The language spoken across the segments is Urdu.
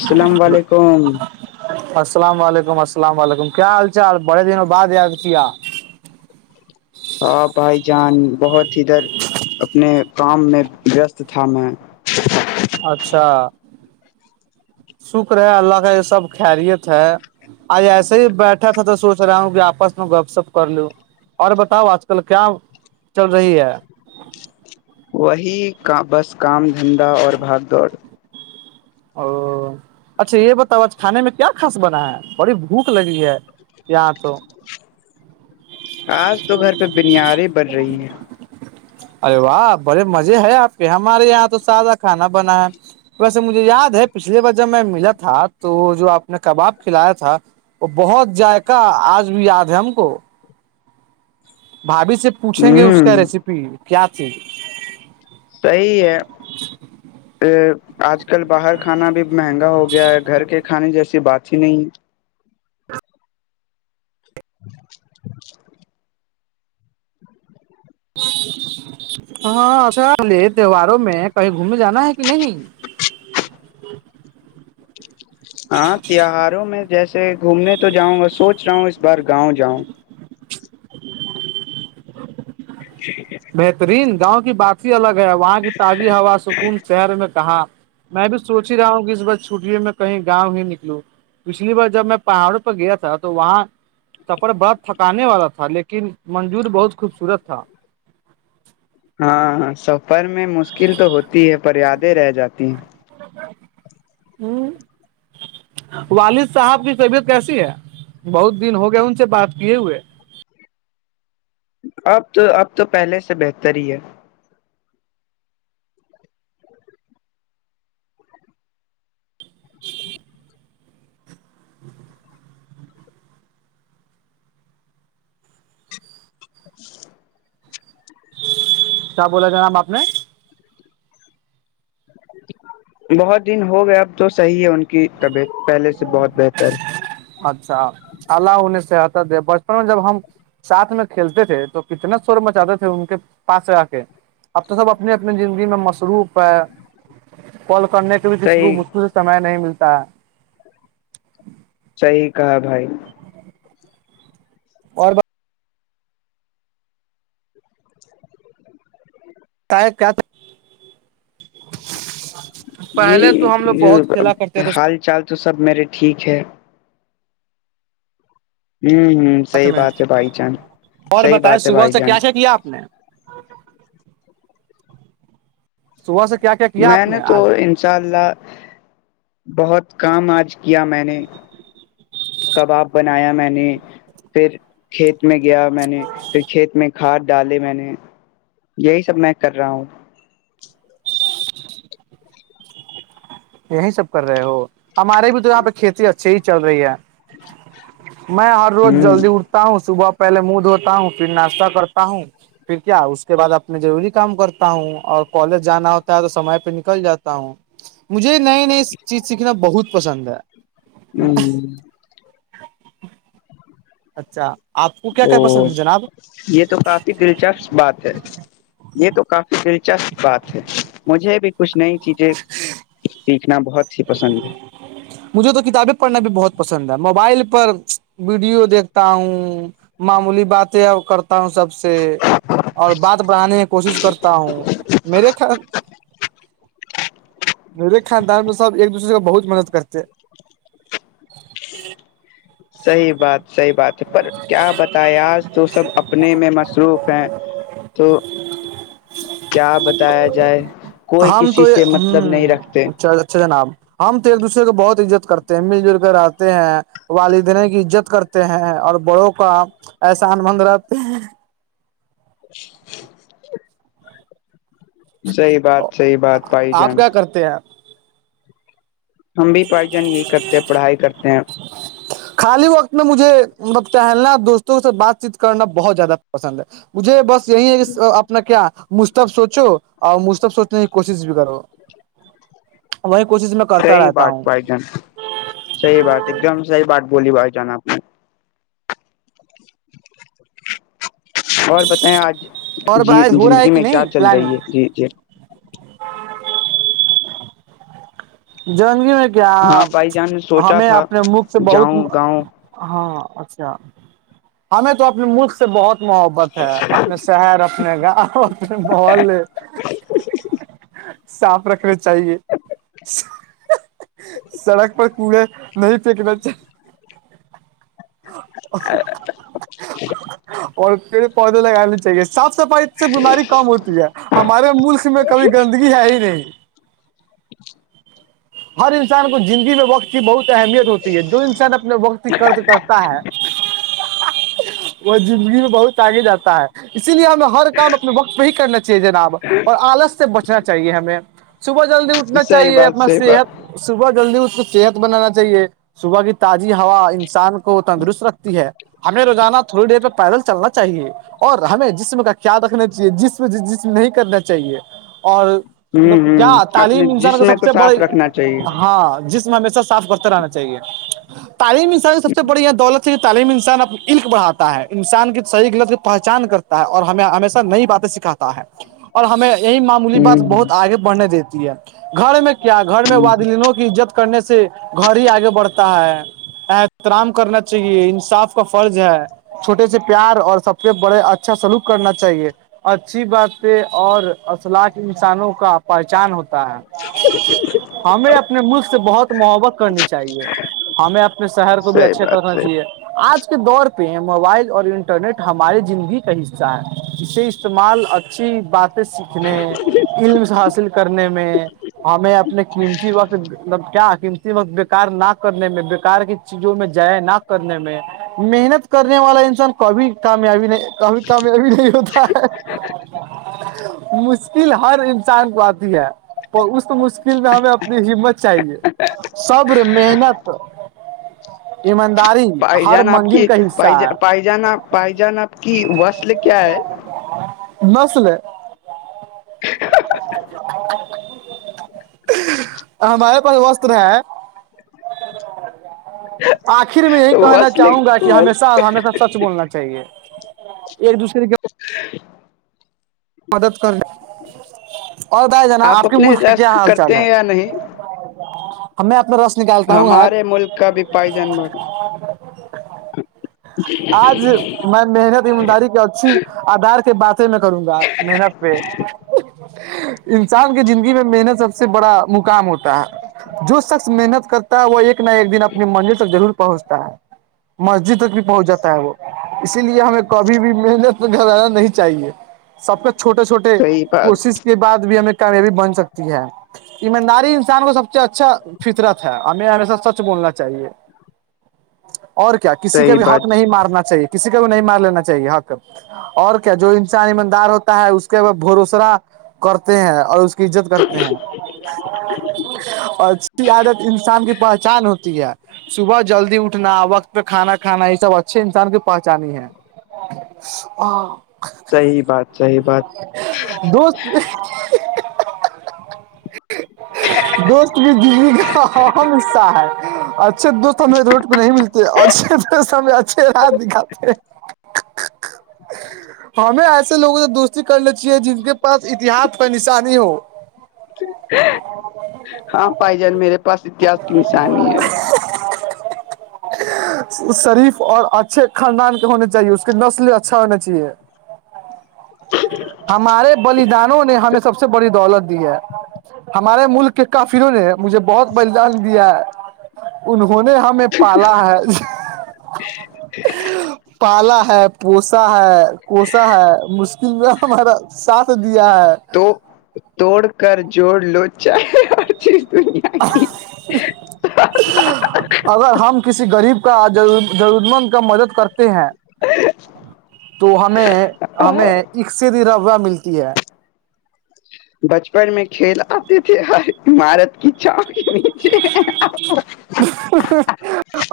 السلام علیکم السلام علیکم السلام علیکم کیا حال چال بڑے دنوں بعد یاد کیا آ بھائی جان بہت ادھر اپنے کام میں وست تھا میں اچھا شکر ہے اللہ ہے یہ سب خریت ہے آج ایسے ہی بیٹھا تھا تو سوچ رہا ہوں کہ آپس میں گپ سپ کر لو اور بتاؤ آج کل کیا چل رہی ہے وہی کا بس کام دھندا اور بھاگ دوڑ او اچھا یہ بتاؤ آج کھانے میں کیا کاص بنا ہے بڑی بھوک لگی ہے یہاں تو آج تو گھر پہ بنیاریں بڑھ رہی ہیں ارے واہ بڑے مزے ہے آپ کے ہمارے یہاں تو سادہ کھانا بنا ہے ویسے مجھے یاد ہے پچھلی بار جب میں ملا تھا تو وہ جو آپ نے کباب کھلایا تھا وہ بہت جائقہ آج بھی یاد ہے ہم کو بھاابھی سے ہیں پوچھیں گے اس کا ہوں ریسیپی کیا تھی صی ہے آج کل باہر کھانا بھی مہنگا ہو گیا ہے گھر کے کھانے جیسی بات ہی نہیں ہاں اچھا پلے تہواروں میں کہیں گھومنے جانا ہے کہ نہیں ہاں تیواروں میں جیسے گھومنے تو جاؤں گا سوچ رہا ہوں اس بار گاؤں جاؤں اھ بہترین گاؤں کی بات ہی الگ ہے وہاں کی تازی ہوا سکون شہر میں کہاں میں بھی سوچ ہی رہا ہوں کہ اس بار چھٹی میں کہیں گاؤں ہی نکلوں پچھلی بار جب میں پہاڑوں پہ گیا تھا تو وہاں تپر بڑت تھکانے والا تھا لیکن منجور بہت خوبصورت تھا ہاںاں سفر میں مشکل تو ہوتی ہے پر یادیں رہ جاتی ہیں ہوں والد صاحب کی طبیعت کیسی ہے بہت دن ہو گیا ان سے بات کیے ہوئے اب تو اب تو پہلے سے بہتر ہی ہے جی جی کیا بولا جانام آپ نے بہت دن ہو گیا اب تو صحیح ہے ان کی طبیعت پہلے سے بہت بہتر اچھا اللہ انہیں سحایتا دے بچپن میں جب ہم ساتھ میں کھیلتے تھے تو کتنا سور مچاتے تھے ان کے پاس آ کے اب تو سب اپنی اپنی زندگی میں مصروف ہے کل کرنے کے کسی کو صحیح مجکل سے سم نہیں ملتا صحیح کہا بھائی اور کیا جی پہلے تو ہم لوگ یہب بہت کھیلا کرتے تھے حال چال تو سب میرے ٹھیک ہے ہوں ہوں سھ صحیح میں بات ہے بھائی جان اور صحیح بتائے بات ہے صبح بھائی سے جان کیا چ کیا آپ نے صبح سے کیا کیا کیا میں آپ نے تو آج انشاء اللہ بہت کام آج کیا میں نے کباب بنایا میں نے پھر کھیت میں گیا میں نے پھر کھیت میں کھاد ڈالے میں نے یہی سب میں کر رہا ہوں یہی سب کر رہے ہو ہمارے بھی تو یہاں پہ کھیتی اچھی ہی چل رہی ہے میں ہر روز ہ جلدی اٹتا تا ہوں صبح پہل منہ دھوتا ہوں پھر ناشتہ کرتا ہوں پھر کیا اس کے بعد اپنے ضروری کام کرتا ہوں اور کالج جانا ہوتا ہے تو سمے پہ نکل جاتا ہوں مجھے نئی نئی چیز سیکھنا بہت پسند ہے ہوں اچھا آپ کو کیا کیا او پسند ہے جناب یہ تو کافی دلچسپ بات ہے یہ تو کافی دلچسپ بات ہے مجھے بھی کچھ نئی چیزیں سیکھنا بہت ہی پسند ہے مجھے تو کتابیں پڑھنا بھی بہت پسند ہے موبائل پر ویڈیو دیکھتا ہوں معمولی باتیں اور کر ہوں سب سے اور بات بڑھانے کی کوشش کرتا ہوں میرے خیال نہیں توے خان ہے سب ایک دوسرے کو بہت مدد کرتے صحیح بات صحیح بات ہے پر کیا بتائے آج تو سب اپنے میں مصروف ہے کہ کیا بتایا جائے کوئی کسی سے مطلب نہیں رکھتے اچھ جناب ہم تو ایک دوسرے کو بہت عزت کرتے ہیں مل جل کر آتے ہیں والدین کی عزت کرتے ہیں اور بڑوں کا احسان مند رہتے ہیں صحی بات صحیح بات بھائی آپ جان کیا کرتے ہیں آپ ہم بھی پائی جان یہی کرتے ہیں پڑھائی کرتے ہیں خالی وقت میں مجھے مطلب ٹہلنا دوستوں سے بات چیت کرنا بہت زیادہ پسند ہے مجھے بس یہی ہے کہ اپنا کیا مشب سوچو اور مستب سوچنے کی کوشش بھی کرو وہی کوشش میں کرتا رہتا ہوں سی بات ایک دم سی بات بوللی بائی جان آپ نے اور بتائیں آج اور جی بحث ہو رہا ہے زندگی کہ میں کیا چل رہی ہے جی جی ہاں جندگی میں کیا ہاں بھائی جان نے سوچا ہمیں تھا اپنے مکھ سے بہت جاؤں گاؤں ہاں اچھا ہمیں تو اپنے ملک بہت محبت ہے اپنے شہر اپ اپنا گاؤں اپنے ماحول صاف رکھنے چاہیے سڑک پر کوڑے نہیں پھیکنے چاہ اور پڑے پودے لگانے چاہیے صاف صفائی سے بیماری کم ہوتی ہے ہمارے ملک میں کبھی گندگی ہے ہی نہیں ہر انسان کو زندگی میں وقت کی بہت اہمیت ہوتی ہے جو انسان اپنے وقت کی کرتے ستا ہے وہ زندگی میں بہت آگے جاتا ہے اسی لیے ہمیں ہر کام اپنے وقت پہ ہی کرنا چاہیے جناب اور آلس سے بچنا چاہیے ہمیں صبح جلدی اٹھنا صحیح چاہیے بات اپنا صحیح بات صحت صبح جلدی اس کو صحت بنانا چاہیے صبح کی تازی ہوا انسان کو تندرست رکھتی ہے ہمیں روزانہ تھوڑی دیر پہ پیدل چلنا چاہیے اور ہمیں جسم کا کیایا رکھنا چاہیے جسم جسم نہیں کرنا چاہیے اور مطلب ہوں کیا ہوں اپنے تعلیم انسان کا جسم سب کو سے صاف بڑی رکھنا چاہیے ہاں جس میں ہمیشہ کرتے رہنا چاہیے تعلیمی حسال سب سے بڑی دولت تعلیمی انسان اپنی عق بھاتا ہے انسان کی صحیح گلت کی پہچان کرتا ہے اور ہمیں ہمیشہ نئی بات سکھاتا ہے ہمیں یہی معمولی بات ہوں بہت آگے بڑھنے دیتی ہے گھر میں کیا گھر میں وادلینوں سے کی عزت کرنے سے گھر ہی آگے بڑھتا ہے احترام کرنا چاہیے انصاف کا فرض ہے چھوٹے سے پیار اور سب سے بڑے اچھا سلوک کرنا چاہیے اچھی بات ہے اور الاق انسانوں کا پہچان ہوتا ہے ہمیں اپنے ملک سے بہت محبت کرنی چاہیے ہمیں اپنے شہر کو بھی صحیح اچھا بات کرنا صحیح چاہیے آج کے دور پہ موبائل اور انٹرنیٹ ہمارے زندگی کا حصہ ہے اس سے اس استعمال اچھی باتیں سیکھنے علم حاصل کرنے میں ہمیں اپنے قیمتی وقت مطلب کیا قیمتی وقت بیکار نہ کرنے میں بےیکار کی چیزوں میں جائے نہ کرنے میں محنت کرنے والا انسان کبھی کامیابی نہیں توبھی تم بھی نہیں ہوتا ہے مشکل ہر انسان کو آتی ہے تو اس مشکل میں ہمیں اپنی ہمت چاہیے صبر محنت ایمانداری ہر منزل کہیں پا پائ جانا پائ جان کی وسل کیا ہے نسلے ہمارے پاس وس ہے آخر میں یہی کہنا وصل چاہوں گا کہ ہمیشہ ہمیشہ سچ بولنا چاہیے ایک دوسرے کے ہ مدد کر ل اور بتائی جناا آپ کے اپنے ملک کا کیا رسک حال چال کرتے ہے ہیں یا نہیں ج ج ہمارے ملک کا بھی پائی جان ب آج میں محنت ایمانداری کے اچھی آدار کے باتے میں کروں گا محنت پہ انسان کے زندگی میں محنت سب سے بڑا مقام ہوتا جو شخص محنت کرتا ہے وہ ایک نہ ایک دن اپنی منزل تک ضرور پہنچتا ہے مسجد تک بھی پہنچ جاتا ہے وہ اسی لیے ہمیں کبھی بھی محنت کرانا نہیں چاہیے سب کے چھوٹے چھوٹے صحیح بات کوشش کے بعد بھی ہمیں کامیابی بن سکتی ہے ایمانداری انسان کو سب سے اچھا فطرت ہے ہمیں ہمیشہ سچ بولنا چاہیے اور کیا کسی کا صحیح بھی حق بات نہیں مارنا چاہیے کسی کا بھی نہیں مار لینا چاہیے حق اور کیا جو انسانی م دار ہوتا ہے اس کے وہ بھروسرا کرتے ہیں اور اس کی عزت کرتے ہیں اور اچھی عادت انسان کی پہچان ہوتی ہے صبح جلدی اٹھنا وقت پہ کھانا کھانا یہ سب اچھے انسان کی پہچانی ہے ا صحیح بات صحیح بات دوست دوست بھی جی کا اہم حصہ ہے اچھے دوست ہمیں روڈ پہ نہیں ملتے اھے دوست ہم اچھے رات دکھاتے ہمیں ایسے لوگوں سے دوست کر لی چاہے جن کے پاس اتحس کا نشانی ہی ہو ہاں بھائی جان میرے پاس اتحس کی نشانی ہی ہے شریف اور اچھے خاندان کے ہونے چاہیے اس کے نسل اچھا ہونا چاہیے ہمارے بلدانوں نے ہمیں سب سے بڑی دولت دی ہے ہمارے ملک کے کافروں نے مجھے بہت بلدان دیا ہے انہوں نے ہمیں پالا ہے پالا ہے پوسا ہے ا ہے مشکل میں ہمارا ساتھ دیا ہے تو توڑ کر جوڑ لو چاہ اگر ہم کسی گریب کا ضرور مند کا مدد کرتے ہیں تو ہمیں ہمیں حصے دی روا ملتی ہے بچپن میں کھیل آتے تھے ہر عمارت کی چھاپ کے نیچے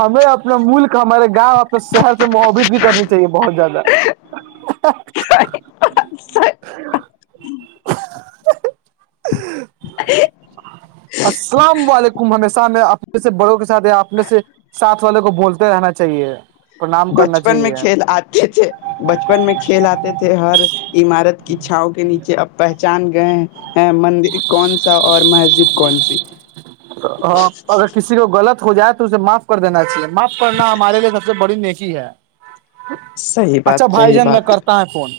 ہمیں اب اپنا ملک ہمارے گاؤں اپنے شہر سے محبت بھی کرنی چاہیے بہت زیادہ [inaudible] ہی السلام علیکم ہمیشہ میں اپنے سے بڑوں کے ساتھ یا اپنے سے ساتھ والوں کو بولتے رہنا چاہیے پرنام کرنا بچپن میں چاہیے کھیل آتے تھے بچ بچپن میں کھیل آتے تھے ہر عمارت کیچ چاؤں کے نیچے اب پہچان گئے ا مندر کون سا اور مسجد کون سی ہاں اگر کسی کو غلط ہو جائے تو اسے معاف کر دینا چاہیے ماپ پڑھنا ہمارے لیے سب سے بڑی نیکی ہے صحیح اچھا بات بھائی صحیح جان میں بات کرتا ہے فون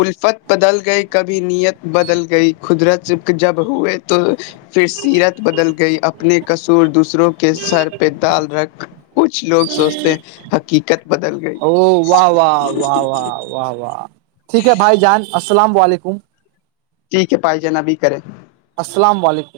الفت بدل گئی کبھی نیت بدل گئی قدرت جب ہوئے تو پھر سیرت بدل گئی اپنے قصور دوسروں کے سر پہ دال رکھ کچھ لوگ سوچتے ہیں حقیقت بدل گئی او واہ واہ واہ واہ واہ واہ ٹھیک ہے بھائی جان السلام و علیکم ٹھیک ہے پائ جے ناب بھی کرے السلام علیکم